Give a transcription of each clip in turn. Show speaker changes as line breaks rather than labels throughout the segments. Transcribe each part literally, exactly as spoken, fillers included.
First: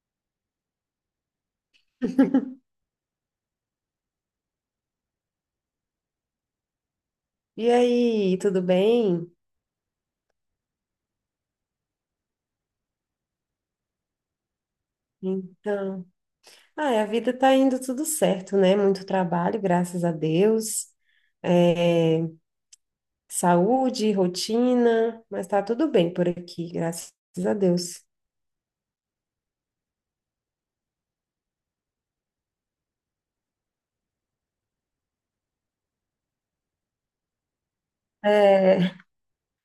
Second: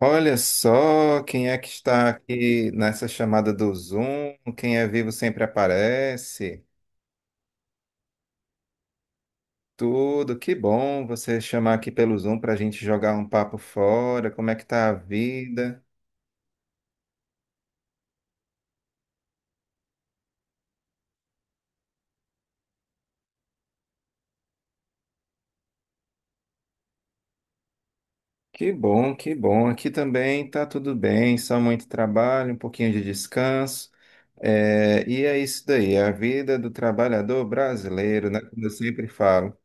Olha só quem é que está aqui nessa chamada do Zoom. Quem é vivo sempre aparece.
E aí, tudo bem?
Tudo, que bom você chamar aqui pelo Zoom para a gente jogar um papo fora. Como é que tá a vida?
Então, ah, a vida tá indo tudo certo, né? Muito trabalho, graças a Deus. É, saúde, rotina, mas tá tudo bem por aqui, graças a Deus.
Que bom, que bom. Aqui também tá tudo bem, só muito trabalho, um pouquinho de descanso. É, e é isso daí, a vida do trabalhador brasileiro, né? Como eu
É,
sempre falo.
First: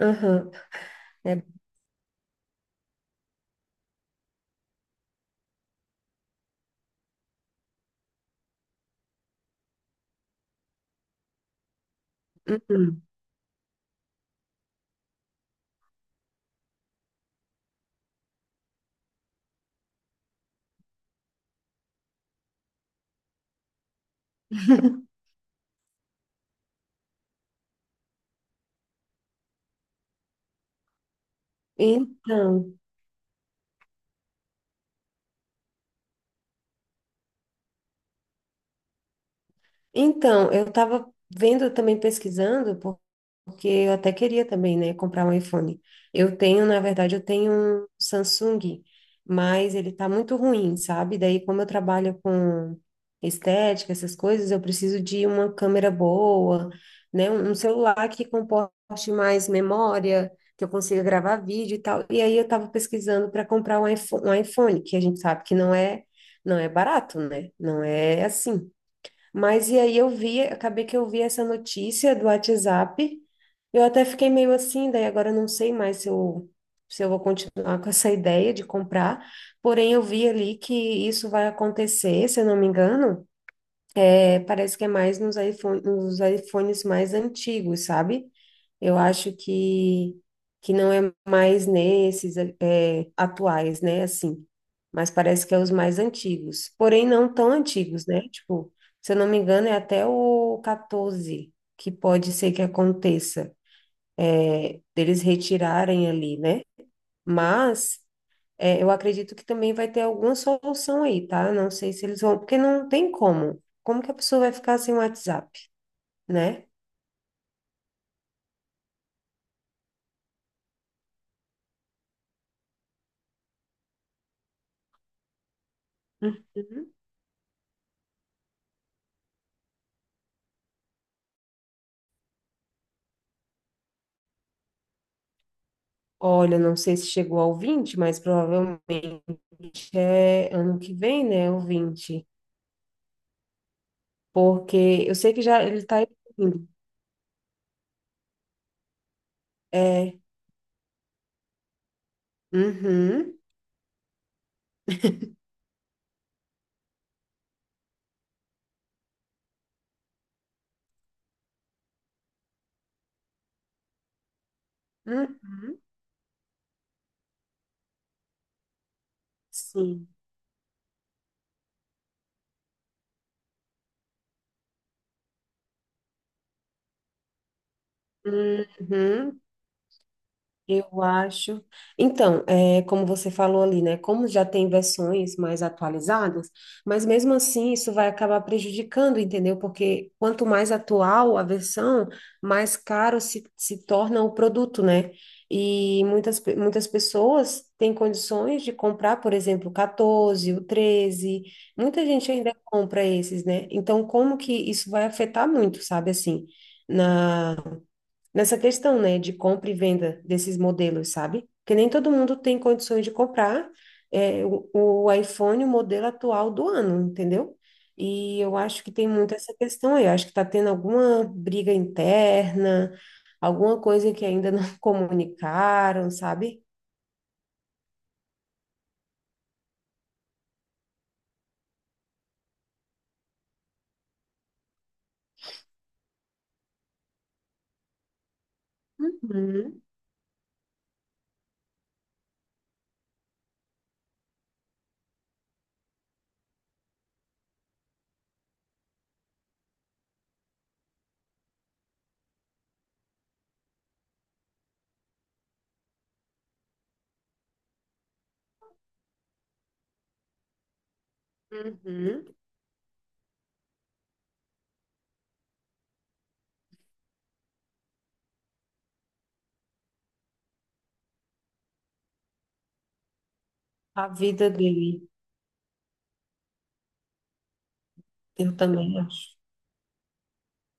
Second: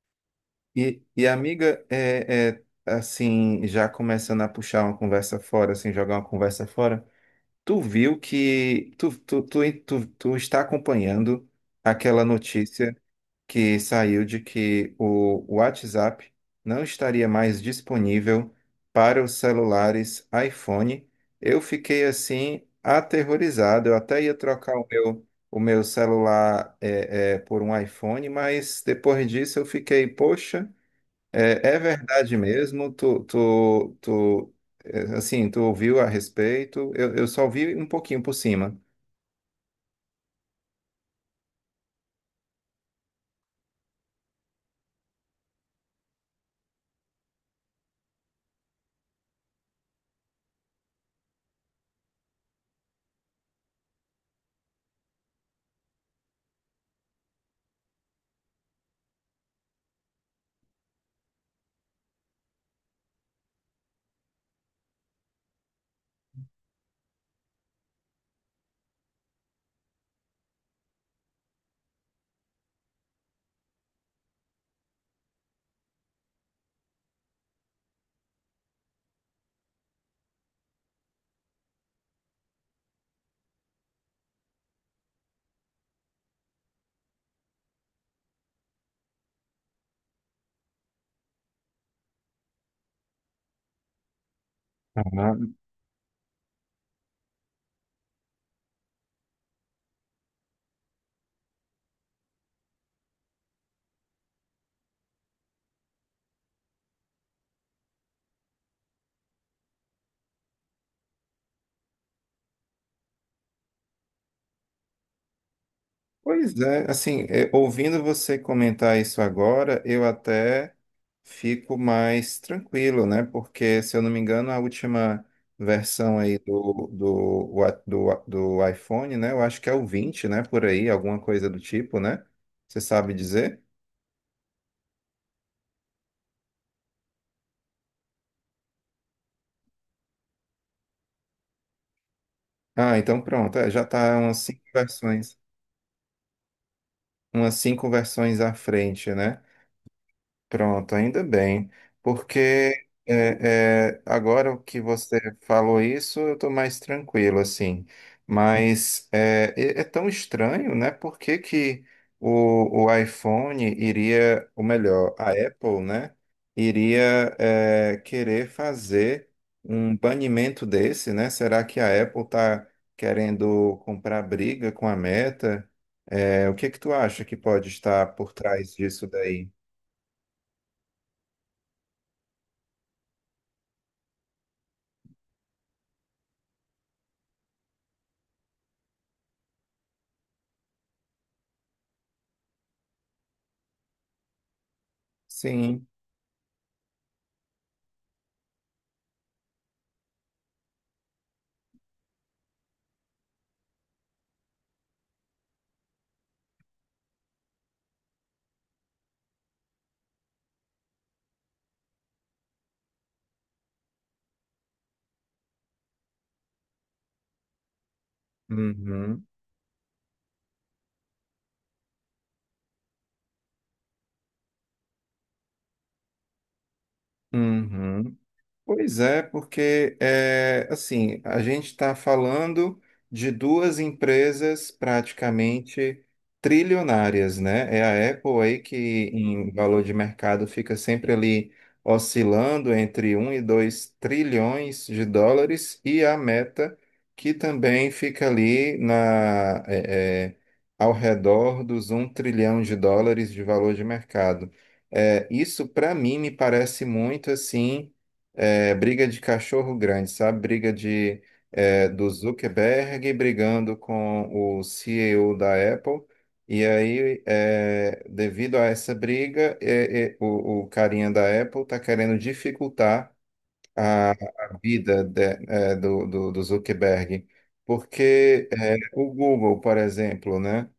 aham,
E, e
é,
amiga, é, é, assim, já começando a puxar uma conversa fora, assim, jogar uma conversa fora, tu viu que tu, tu, tu, tu, tu está acompanhando aquela notícia
uhum.
que saiu de que o WhatsApp não estaria mais disponível para os celulares iPhone. Eu fiquei assim aterrorizado, eu até ia trocar o meu o meu celular é, é, por um iPhone, mas depois disso eu fiquei, poxa. É, é verdade
Então,
mesmo, tu, tu, tu, é, assim, tu ouviu a respeito, eu, eu só ouvi um pouquinho por cima.
então, eu estava vendo também pesquisando, Porque eu até queria também, né, comprar um iPhone. Eu tenho, na verdade, eu tenho um Samsung, mas ele tá muito ruim, sabe? Daí, como eu trabalho com estética, essas coisas, eu preciso de uma câmera boa, né, um um celular que comporte mais memória, que eu consiga gravar vídeo e tal. E aí eu tava pesquisando para comprar um iPhone, um iPhone, que a gente sabe que não é, não é barato, né? Não é assim. Mas e aí eu vi, acabei que eu vi essa notícia do WhatsApp. Eu até fiquei meio assim, daí agora eu não sei mais se eu, se eu vou continuar com essa ideia de comprar. Porém, eu vi ali que isso vai acontecer, se eu não me engano. É, parece que é mais nos iPhone, nos iPhones mais antigos, sabe? Eu acho que, que não é mais nesses é, atuais, né? Assim, mas parece
Ah,
que é os mais antigos. Porém, não tão antigos, né? Tipo, se eu não me engano, é até o catorze que pode ser que aconteça, é, deles retirarem ali, né? Mas é, eu acredito que também vai ter alguma solução aí, tá? Eu não sei se eles vão, porque não tem como. Como que a pessoa vai ficar sem WhatsApp,
pois
né?
é, assim, é, ouvindo você comentar isso agora, eu até fico mais tranquilo, né? Porque, se eu não me engano, a última versão aí do,
Uhum.
do, wa- do, do iPhone, né? Eu acho que é o vinte, né? Por aí, alguma coisa do tipo, né? Você sabe dizer?
Olha, não sei se chegou ao vinte, mas provavelmente é ano que vem, né? O vinte,
Ah, então pronto, é, já tá umas cinco
porque eu sei
versões.
que já ele tá evoluindo.
Umas cinco versões à frente, né?
É.
Pronto, ainda bem, porque
Uhum.
é, é, agora que você falou isso, eu estou mais tranquilo, assim. Mas é, é- é tão estranho, né? Por que que o, o iPhone iria, ou melhor, a Apple,
Uhum.
né? Iria é, querer fazer um
Sim.
banimento desse, né? Será que a Apple está querendo comprar briga com a Meta? É, o que que tu acha que pode estar por trás disso
Uhum.
daí?
Eu acho. Então, é, como você falou ali, né? Como já tem versões mais atualizadas, mas mesmo assim isso vai acabar prejudicando, entendeu? Porque quanto mais atual a versão, mais caro se, se torna o produto, né?
Sim.
E muitas, pe- muitas pessoas têm condições de comprar, por exemplo, o catorze, o treze. Muita gente ainda compra esses, né? Então, como que isso vai afetar muito, sabe assim? Nessa questão, né, de compra e venda desses modelos, sabe? Porque nem todo mundo tem condições de comprar é, o, o iPhone, o modelo atual do ano, entendeu? E eu acho que tem
Uhum.
muito essa questão aí. Eu acho que está tendo alguma briga interna, alguma coisa que ainda não comunicaram, sabe?
Uhum. Pois é, porque é, assim, a gente está falando de duas empresas praticamente trilionárias, né? É a Apple aí que em valor
Uhum,
de mercado fica sempre ali oscilando entre um e dois trilhões de dólares e a Meta que também fica ali na, é, é, ao redor dos um trilhão de dólares de valor de mercado. É, isso para mim me parece muito assim é, briga de cachorro grande, sabe? Briga de, é, do
uhum.
Zuckerberg brigando com o C E O da Apple. E aí, é, devido a essa briga, é, é, o, o carinha da Apple está querendo dificultar
A
a,
vida
a vida
dele,
de- é, do, do, do Zuckerberg. Porque
eu
é,
também
o
acho.
Google, por exemplo, né?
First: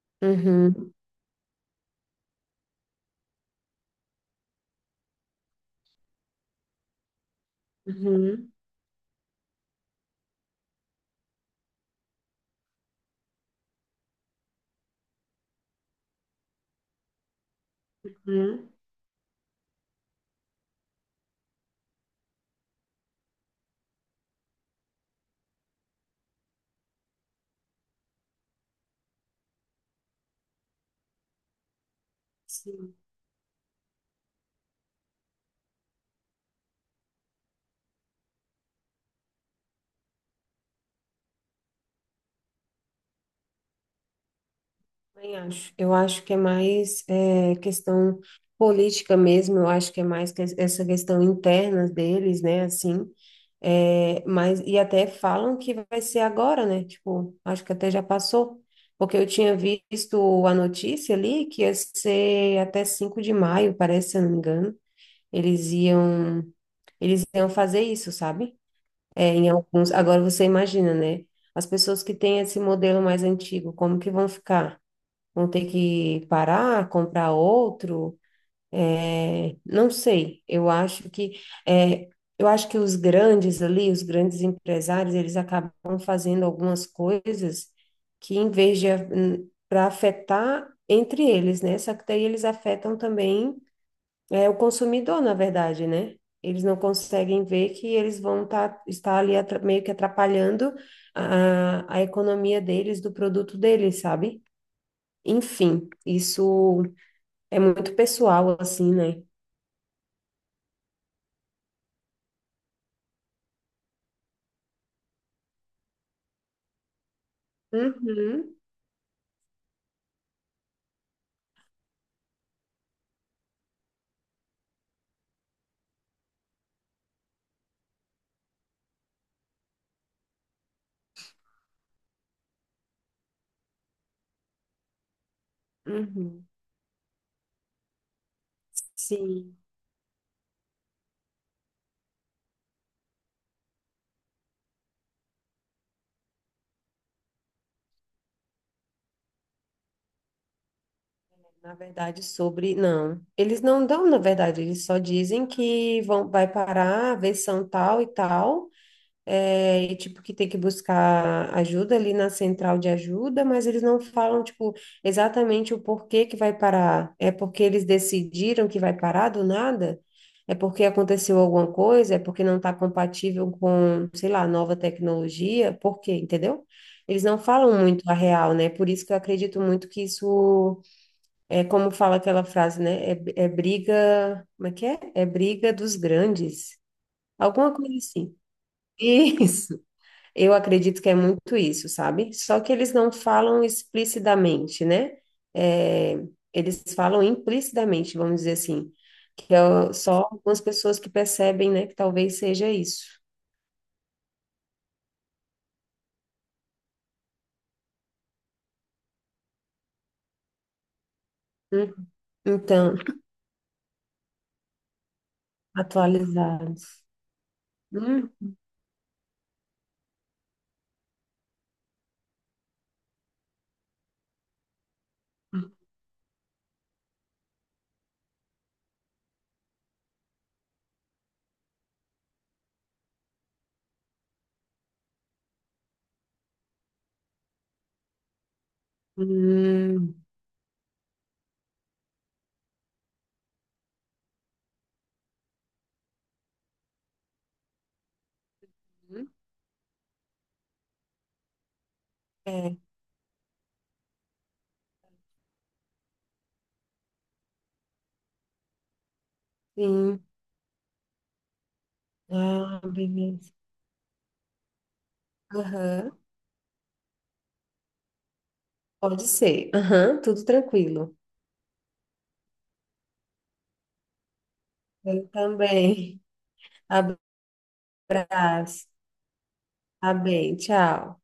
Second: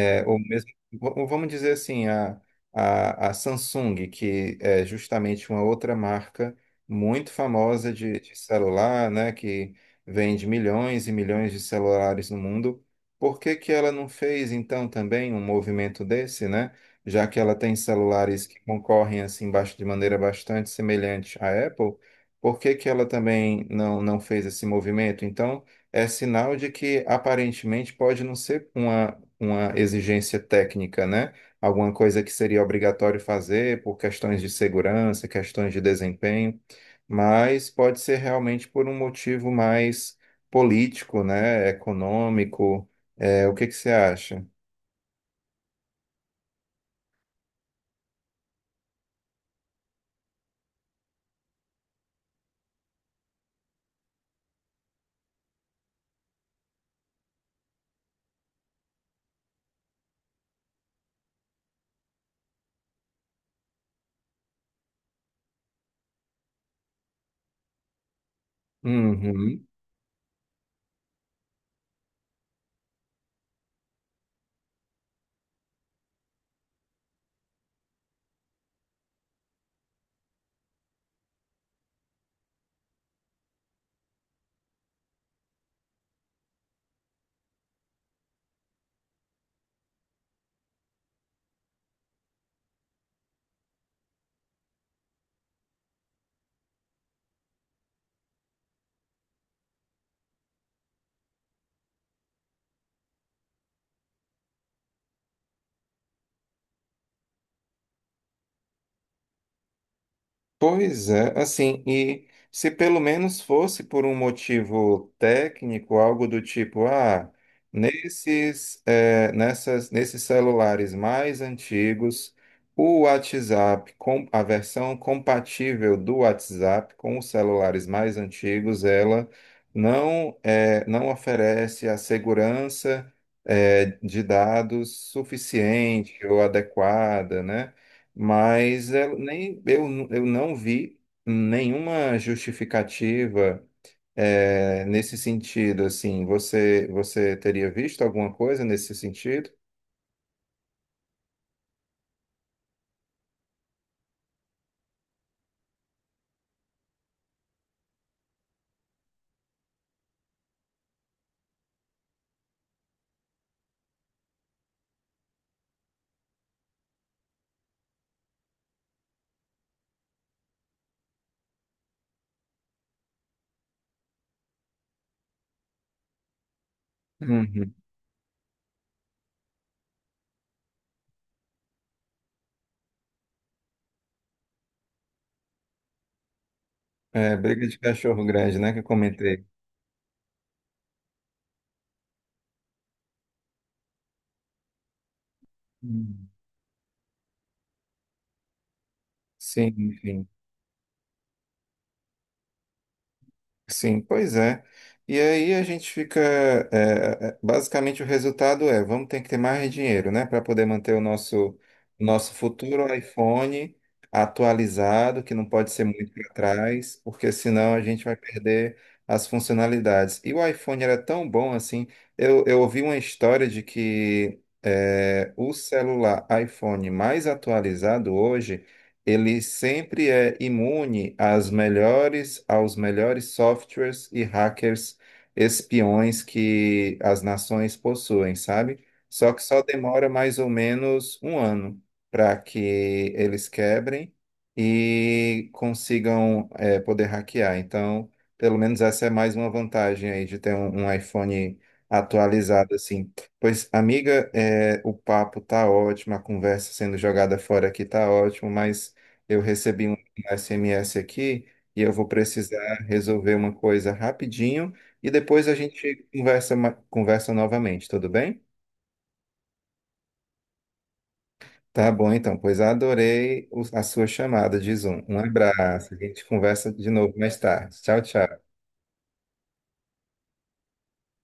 É, ou mesmo,
Uhum,
v- vamos dizer assim, a, a, a Samsung, que é justamente uma outra marca muito famosa de, de
uhum,
celular, né, que vende milhões e milhões de celulares no mundo, por que que ela não fez, então, também um movimento desse, né? Já que ela tem celulares que
uhum.
concorrem, assim, bas- de maneira bastante semelhante à Apple, por que que ela também não, não fez esse movimento? Então, é sinal de que aparentemente pode não ser uma uma exigência técnica, né? Alguma coisa que seria
Sim.
obrigatório fazer por questões de segurança, questões de desempenho, mas pode ser realmente por um motivo mais político, né? Econômico. É, o que que você acha?
Também acho. Eu acho que é mais é, questão política mesmo, eu acho que é mais que essa questão interna deles, né, assim, é, mas, e até falam que vai ser agora, né, tipo, acho que até já passou, porque eu tinha visto a notícia ali que ia ser até cinco de maio, parece, se eu não me engano, eles iam, eles iam fazer isso, sabe? É, em
Uhum.
alguns, agora você imagina, né, as pessoas que têm esse modelo mais antigo, como que vão ficar? Vão ter que parar, comprar outro, é, não sei. Eu acho que é, eu acho que os grandes ali, os grandes empresários, eles acabam fazendo algumas coisas que em vez de para afetar entre eles, né? Só que daí eles afetam também é, o consumidor, na verdade, né? Eles não conseguem ver que eles vão tá, estar ali atra- meio que atrapalhando a, a economia deles, do produto deles, sabe? Enfim, isso é muito pessoal, assim, né?
Pois é, assim, e se pelo menos fosse por um motivo técnico, algo do tipo, ah,
Uhum,
nesses, eh, nessas, nesses celulares mais antigos, o WhatsApp, com, a versão compatível do WhatsApp com os celulares mais antigos, ela não, eh, não oferece a segurança, eh, de dados suficiente ou
uhum.
adequada, né? Mas eu,
Sim,
nem, eu, eu não vi nenhuma justificativa eh, nesse sentido, assim, você, você teria visto alguma coisa nesse sentido?
na verdade, sobre. Não, eles não dão, na verdade, eles só dizem que vão, vai parar a versão tal e tal. É, e, tipo, que tem que buscar ajuda ali na central de ajuda, mas eles não falam, tipo, exatamente o porquê que vai parar. É porque eles decidiram que vai parar do nada? É porque aconteceu alguma coisa? É porque não está compatível com, sei lá, nova tecnologia? Por quê? Entendeu? Eles não
Uhum.
falam muito a real, né? Por isso que eu acredito muito que isso é como fala aquela frase, né? É, é briga, como é que é? É briga dos grandes.
É, briga
Alguma
de
coisa
cachorro
assim.
grande, né, que eu comentei.
Isso. Eu acredito que é muito isso, sabe? Só que eles não falam explicitamente, né? É,
Uhum.
eles falam implicitamente, vamos dizer assim, que é
Sim,
o- só
enfim.
algumas pessoas que percebem, né, que talvez seja isso.
Sim, pois é. E aí a gente fica. é, é, basicamente o resultado é, vamos ter que ter mais dinheiro, né? Para poder manter o nosso,
Hum.
o nosso futuro
Então,
iPhone atualizado, que não pode ser muito para trás,
atualizados.
porque senão a gente vai
Hum,
perder as funcionalidades. E o iPhone era tão bom assim. Eu, eu ouvi uma história de que é, o celular iPhone mais atualizado hoje ele sempre é imune às melhores, aos melhores softwares e hackers espiões que as nações possuem, sabe?
hum,
Só que só demora
hum,
mais ou menos um ano para que eles quebrem e consigam eh, poder hackear. Então, pelo menos essa é mais uma vantagem aí de ter um, um iPhone atualizado
é,
assim. Pois, amiga, eh, o papo tá ótimo, a conversa sendo jogada fora aqui tá ótimo, mas eu recebi um
sim.
S M S aqui e eu vou precisar
Ah,
resolver uma
beleza.
coisa rapidinho e depois a gente
Aham.
conversa, ma- conversa novamente, tudo bem?
Pode ser. Aham, tudo tranquilo.
Tá bom, então, pois adorei o- a sua chamada de Zoom. Um
Eu
abraço, a
também.
gente conversa de novo mais tarde. Tchau, tchau.
Abraço. Tá bem, tchau.